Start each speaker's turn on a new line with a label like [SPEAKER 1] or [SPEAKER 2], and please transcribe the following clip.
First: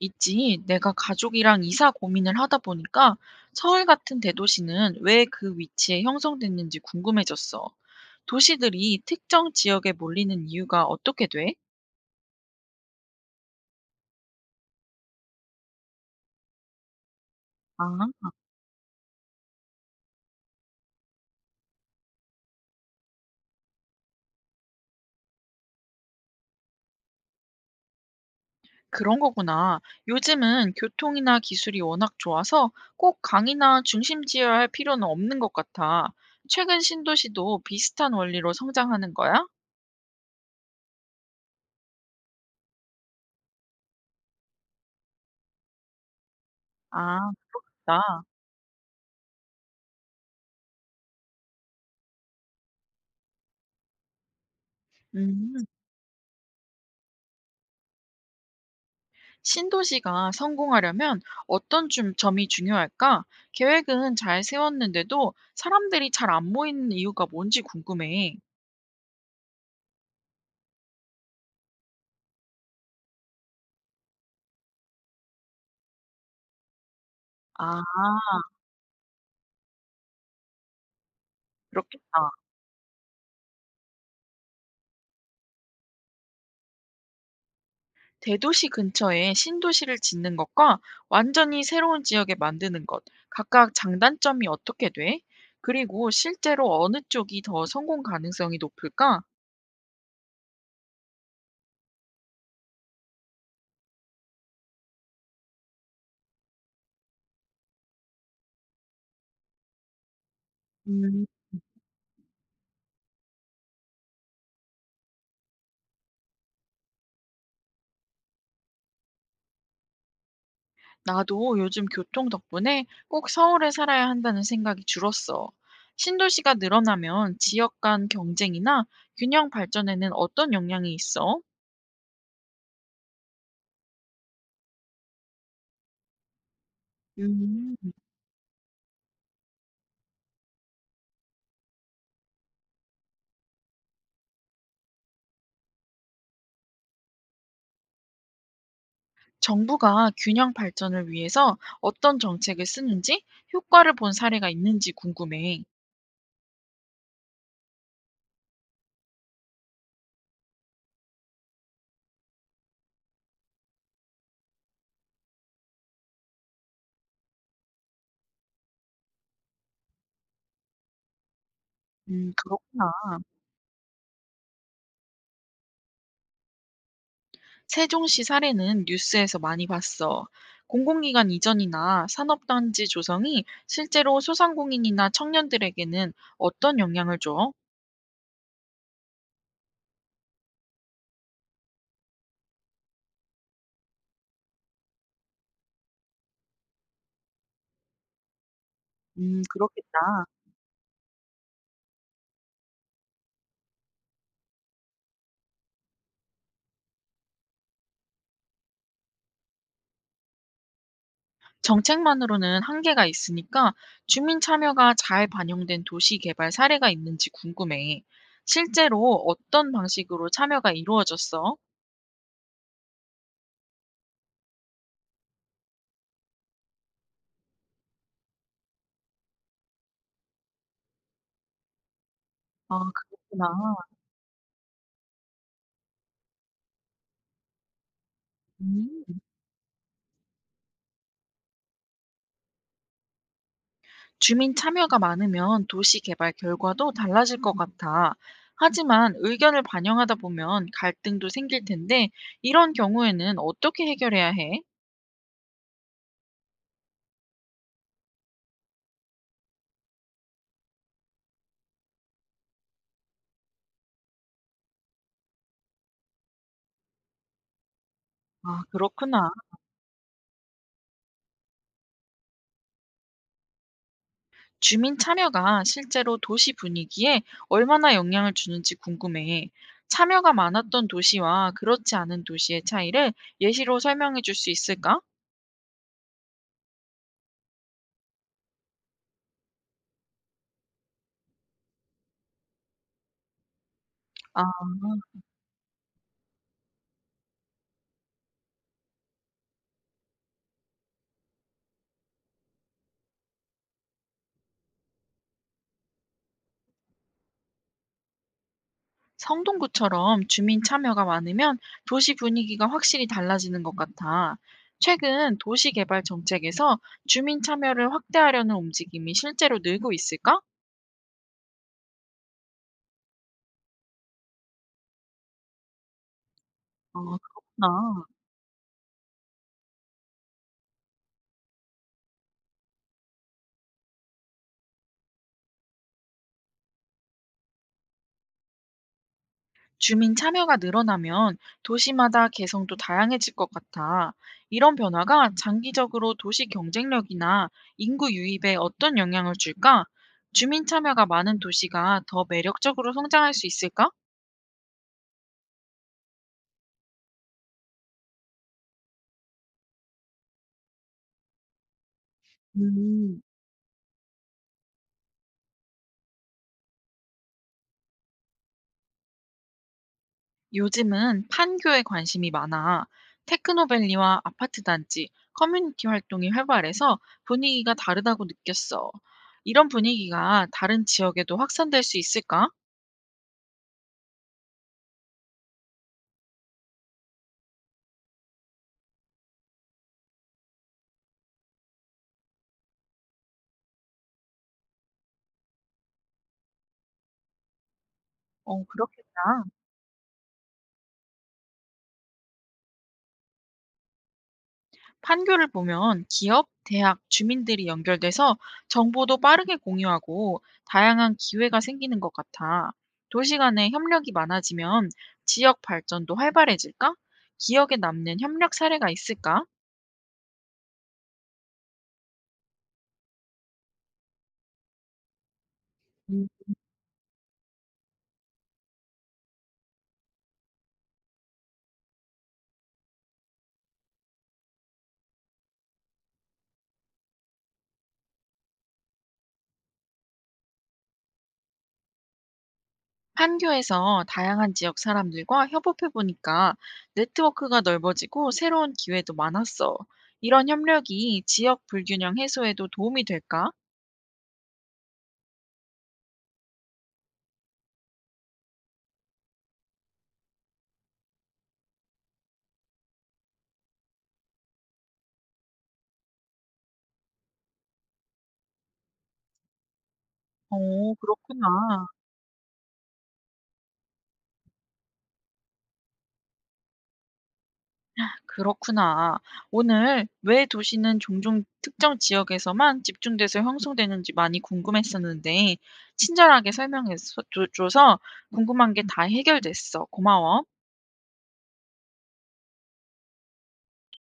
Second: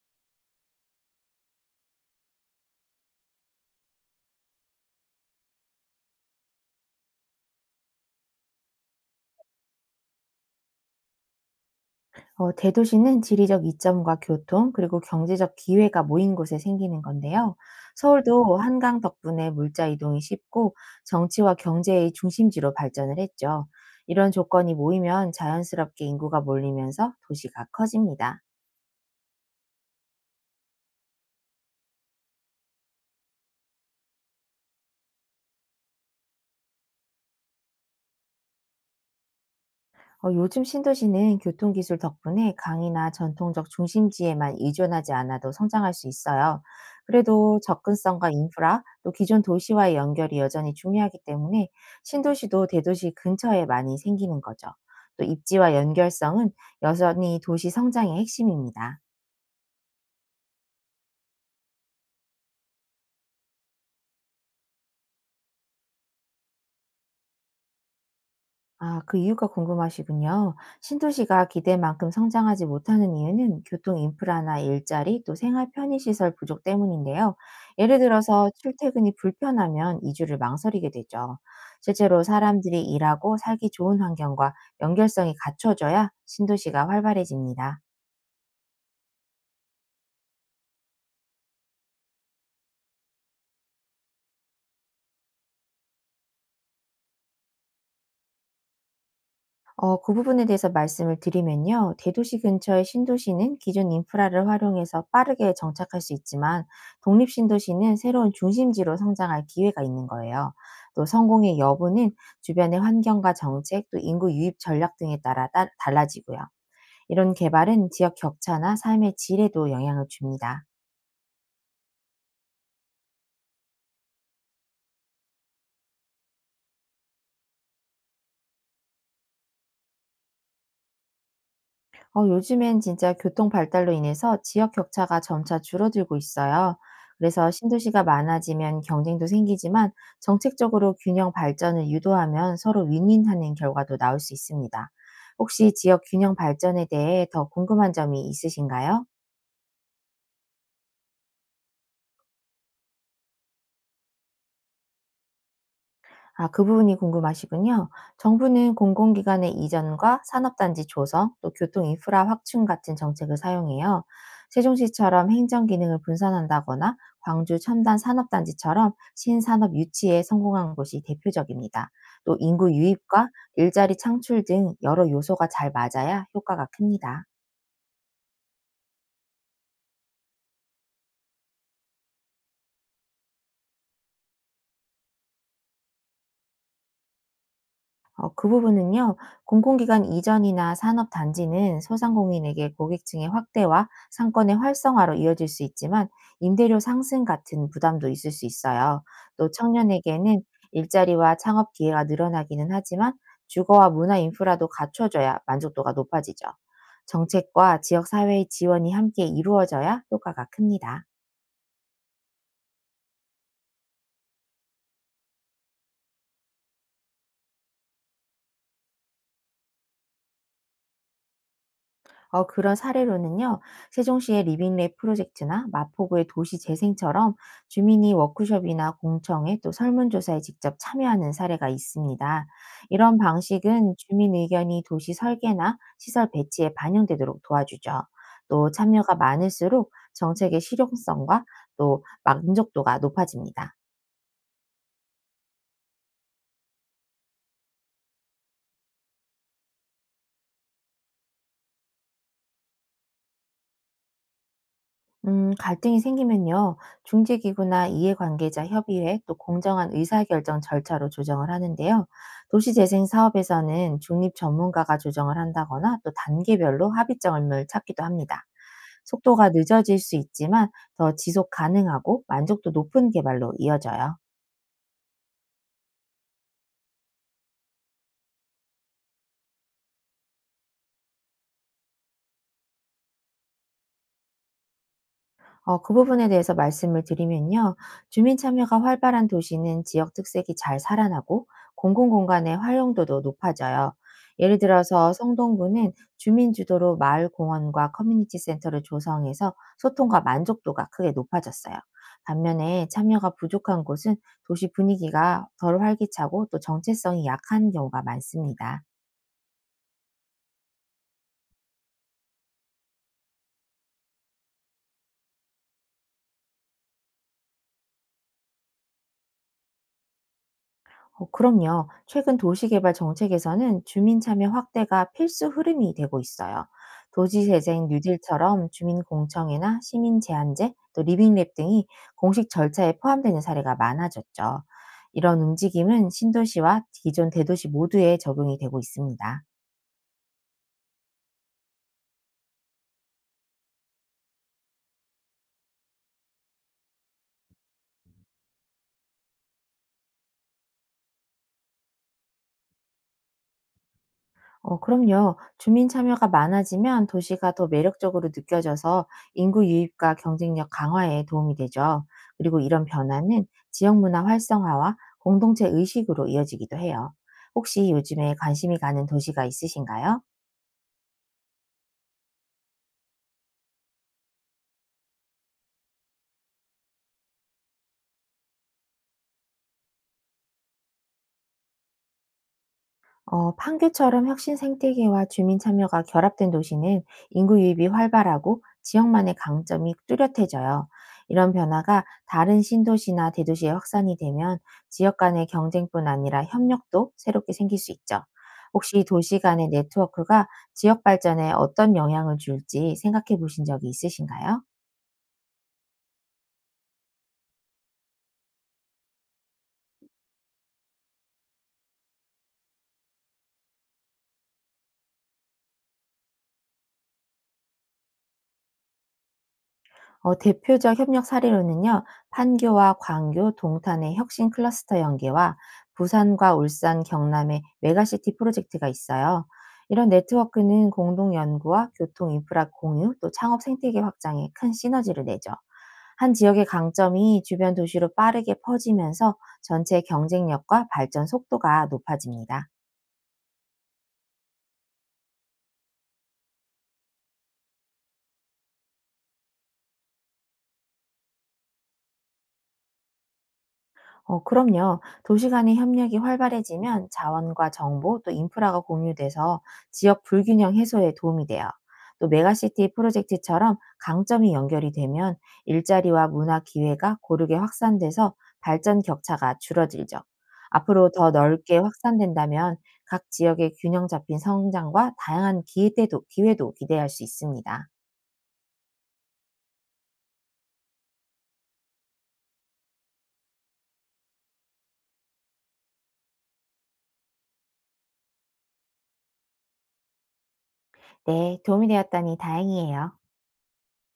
[SPEAKER 1] 있지. 내가 가족이랑 이사 고민을 하다 보니까 서울 같은 대도시는 왜 그 위치에 형성됐는지 궁금해졌어. 도시들이 특정 지역에 몰리는 이유가 어떻게 돼?
[SPEAKER 2] 대도시는 지리적 이점과 교통, 그리고 경제적 기회가 모인 곳에 생기는 건데요.
[SPEAKER 1] 아,
[SPEAKER 2] 서울도 한강 덕분에 물자 이동이 쉽고 정치와 경제의 중심지로 발전을 했죠. 이런 조건이 모이면 자연스럽게 인구가 몰리면서 도시가 커집니다.
[SPEAKER 1] 그런 거구나. 요즘은 교통이나 기술이 워낙 좋아서 꼭 강이나 중심지여야 할 필요는 없는 것 같아. 최근 신도시도 비슷한 원리로 성장하는 거야?
[SPEAKER 2] 요즘 신도시는 교통기술 덕분에 강이나 전통적 중심지에만 의존하지 않아도 성장할 수 있어요.
[SPEAKER 1] 아,
[SPEAKER 2] 그래도
[SPEAKER 1] 나.
[SPEAKER 2] 접근성과 인프라, 또 기존 도시와의 연결이 여전히 중요하기 때문에 신도시도 대도시 근처에 많이 생기는 거죠. 또
[SPEAKER 1] 음.
[SPEAKER 2] 입지와 연결성은 여전히 도시 성장의 핵심입니다.
[SPEAKER 1] 신도시가 성공하려면 어떤 점이 중요할까? 계획은 잘 세웠는데도 사람들이 잘 안 모이는 이유가 뭔지 궁금해.
[SPEAKER 2] 아, 그 이유가 궁금하시군요. 신도시가 기대만큼 성장하지 못하는 이유는 교통 인프라나 일자리 또 생활 편의시설 부족 때문인데요.
[SPEAKER 1] 아,
[SPEAKER 2] 예를 들어서 출퇴근이 불편하면 이주를 망설이게 되죠. 실제로
[SPEAKER 1] 그렇겠다.
[SPEAKER 2] 사람들이 일하고 살기 좋은 환경과 연결성이 갖춰져야 신도시가 활발해집니다.
[SPEAKER 1] 대도시 근처에 신도시를 짓는 것과 완전히 새로운 지역에 만드는 것, 각각 장단점이 어떻게 돼? 그리고 실제로 어느 쪽이 더 성공 가능성이 높을까?
[SPEAKER 2] 그 부분에 대해서 말씀을 드리면요. 대도시 근처의 신도시는 기존 인프라를 활용해서 빠르게 정착할 수 있지만 독립 신도시는 새로운 중심지로 성장할 기회가 있는 거예요. 또
[SPEAKER 1] 음.
[SPEAKER 2] 성공의 여부는 주변의 환경과 정책, 또 인구 유입 전략 등에 따라 따 달라지고요. 이런 개발은 지역 격차나 삶의 질에도 영향을 줍니다.
[SPEAKER 1] 나도 요즘 교통 덕분에 꼭 서울에 살아야 한다는 생각이 줄었어. 신도시가 늘어나면 지역 간 경쟁이나 균형 발전에는 어떤 영향이 있어?
[SPEAKER 2] 요즘엔 진짜 교통 발달로 인해서 지역 격차가 점차 줄어들고 있어요. 그래서
[SPEAKER 1] 음,
[SPEAKER 2] 신도시가 많아지면 경쟁도 생기지만 정책적으로 균형 발전을 유도하면 서로 윈윈하는 결과도 나올 수 있습니다. 혹시 지역 균형 발전에 대해 더 궁금한 점이 있으신가요?
[SPEAKER 1] 정부가 균형 발전을 위해서 어떤 정책을 쓰는지 효과를 본 사례가 있는지 궁금해.
[SPEAKER 2] 아, 그 부분이 궁금하시군요. 정부는 공공기관의 이전과 산업단지 조성, 또 교통 인프라 확충 같은 정책을 사용해요. 세종시처럼 행정 기능을 분산한다거나 광주 첨단 산업단지처럼 신산업 유치에 성공한 곳이 대표적입니다. 또 인구
[SPEAKER 1] 그렇구나.
[SPEAKER 2] 유입과 일자리 창출 등 여러 요소가 잘 맞아야 효과가 큽니다.
[SPEAKER 1] 세종시 사례는 뉴스에서 많이 봤어. 공공기관 이전이나 산업단지 조성이 실제로 소상공인이나 청년들에게는 어떤 영향을 줘?
[SPEAKER 2] 그 부분은요. 공공기관 이전이나 산업 단지는 소상공인에게 고객층의 확대와 상권의 활성화로 이어질 수 있지만 임대료 상승 같은 부담도 있을 수 있어요. 또
[SPEAKER 1] 그렇겠다.
[SPEAKER 2] 청년에게는 일자리와 창업 기회가 늘어나기는 하지만 주거와 문화 인프라도 갖춰져야 만족도가 높아지죠. 정책과 지역 사회의 지원이 함께 이루어져야 효과가 큽니다.
[SPEAKER 1] 정책만으로는 한계가 있으니까 주민 참여가 잘 반영된 도시 개발 사례가 있는지 궁금해. 실제로 어떤 방식으로 참여가 이루어졌어?
[SPEAKER 2] 그런 사례로는요. 세종시의 리빙랩 프로젝트나 마포구의 도시재생처럼 주민이 워크숍이나 공청회 또 설문조사에 직접 참여하는 사례가 있습니다.
[SPEAKER 1] 아,
[SPEAKER 2] 이런
[SPEAKER 1] 그렇구나.
[SPEAKER 2] 방식은 주민 의견이 도시 설계나 시설 배치에 반영되도록 도와주죠. 또 참여가
[SPEAKER 1] 음.
[SPEAKER 2] 많을수록 정책의 실용성과 또 만족도가 높아집니다.
[SPEAKER 1] 주민 참여가 많으면 도시 개발 결과도 달라질 것 같아. 하지만 의견을 반영하다 보면 갈등도 생길 텐데, 이런 경우에는 어떻게 해결해야 해?
[SPEAKER 2] 갈등이 생기면요, 중재기구나 이해관계자 협의회 또 공정한 의사결정 절차로 조정을 하는데요. 도시재생 사업에서는 중립 전문가가 조정을 한다거나 또 단계별로 합의점을 찾기도 합니다.
[SPEAKER 1] 아, 그렇구나.
[SPEAKER 2] 속도가 늦어질 수 있지만 더 지속 가능하고 만족도 높은 개발로 이어져요.
[SPEAKER 1] 주민 참여가 실제로 도시 분위기에 얼마나 영향을 주는지 궁금해. 참여가 많았던 도시와 그렇지 않은 도시의 차이를 예시로 설명해 줄 수 있을까?
[SPEAKER 2] 그 부분에 대해서 말씀을 드리면요. 주민 참여가 활발한 도시는 지역 특색이 잘 살아나고 공공공간의 활용도도 높아져요.
[SPEAKER 1] 아,
[SPEAKER 2] 예를 들어서 성동구는 주민 주도로 마을 공원과 커뮤니티 센터를 조성해서 소통과 만족도가 크게 높아졌어요. 반면에 참여가 부족한 곳은 도시 분위기가 덜 활기차고 또 정체성이 약한 경우가 많습니다.
[SPEAKER 1] 성동구처럼 주민 참여가 많으면 도시 분위기가 확실히 달라지는 것 같아. 최근 도시 개발 정책에서 주민 참여를 확대하려는 움직임이 실제로 늘고 있을까?
[SPEAKER 2] 그럼요. 최근 도시개발 정책에서는 주민 참여 확대가 필수 흐름이 되고 있어요.
[SPEAKER 1] 아,
[SPEAKER 2] 도시재생
[SPEAKER 1] 그렇구나.
[SPEAKER 2] 뉴딜처럼 주민공청회나 시민제한제, 또 리빙랩 등이 공식 절차에 포함되는 사례가 많아졌죠. 이런 움직임은 신도시와 기존 대도시 모두에 적용이 되고 있습니다.
[SPEAKER 1] 주민 참여가 늘어나면 도시마다 개성도 다양해질 것 같아. 이런 변화가 장기적으로 도시 경쟁력이나 인구 유입에 어떤 영향을 줄까? 주민 참여가 많은 도시가 더 매력적으로 성장할 수 있을까?
[SPEAKER 2] 그럼요. 주민 참여가 많아지면 도시가 더 매력적으로 느껴져서 인구 유입과 경쟁력 강화에 도움이 되죠. 그리고 이런
[SPEAKER 1] 음,
[SPEAKER 2] 변화는 지역 문화 활성화와 공동체 의식으로 이어지기도 해요. 혹시 요즘에 관심이 가는 도시가 있으신가요?
[SPEAKER 1] 요즘은 판교에 관심이 많아. 테크노밸리와 아파트 단지, 커뮤니티 활동이 활발해서 분위기가 다르다고 느꼈어. 이런 분위기가 다른 지역에도 확산될 수 있을까?
[SPEAKER 2] 판교처럼 혁신 생태계와 주민 참여가 결합된 도시는 인구 유입이 활발하고 지역만의 강점이 뚜렷해져요. 이런 변화가 다른 신도시나 대도시에 확산이 되면 지역 간의 경쟁뿐 아니라 협력도 새롭게 생길 수 있죠.
[SPEAKER 1] 어,
[SPEAKER 2] 혹시 도시
[SPEAKER 1] 그렇겠다.
[SPEAKER 2] 간의 네트워크가 지역 발전에 어떤 영향을 줄지 생각해 보신 적이 있으신가요?
[SPEAKER 1] 판교를 보면 기업, 대학, 주민들이 연결돼서 정보도 빠르게 공유하고 다양한 기회가 생기는 것 같아. 도시 간의 협력이 많아지면 지역 발전도 활발해질까? 기억에 남는 협력 사례가 있을까?
[SPEAKER 2] 대표적 협력 사례로는요, 판교와 광교, 동탄의 혁신 클러스터 연계와
[SPEAKER 1] 음,
[SPEAKER 2] 부산과 울산, 경남의 메가시티 프로젝트가 있어요. 이런 네트워크는 공동 연구와 교통 인프라 공유, 또 창업 생태계 확장에 큰 시너지를 내죠. 한 지역의 강점이 주변 도시로 빠르게 퍼지면서 전체 경쟁력과 발전 속도가 높아집니다.
[SPEAKER 1] 판교에서 다양한 지역 사람들과 협업해보니까 네트워크가 넓어지고 새로운 기회도 많았어. 이런 협력이 지역 불균형 해소에도 도움이 될까?
[SPEAKER 2] 그럼요. 도시 간의 협력이 활발해지면 자원과 정보 또 인프라가 공유돼서 지역 불균형 해소에 도움이 돼요. 또 메가시티 프로젝트처럼 강점이 연결이 되면 일자리와 문화 기회가 고르게 확산돼서 발전 격차가 줄어들죠.
[SPEAKER 1] 어,
[SPEAKER 2] 앞으로 더 넓게
[SPEAKER 1] 그렇구나.
[SPEAKER 2] 확산된다면 각 지역의 균형 잡힌 성장과 다양한 기회도 기대할 수 있습니다.
[SPEAKER 1] 그렇구나. 오늘 왜 도시는 종종 특정 지역에서만 집중돼서 형성되는지 많이 궁금했었는데, 친절하게 설명해 줘서 궁금한 게 다 해결됐어. 고마워.
[SPEAKER 2] 네, 도움이 되었다니 다행이에요.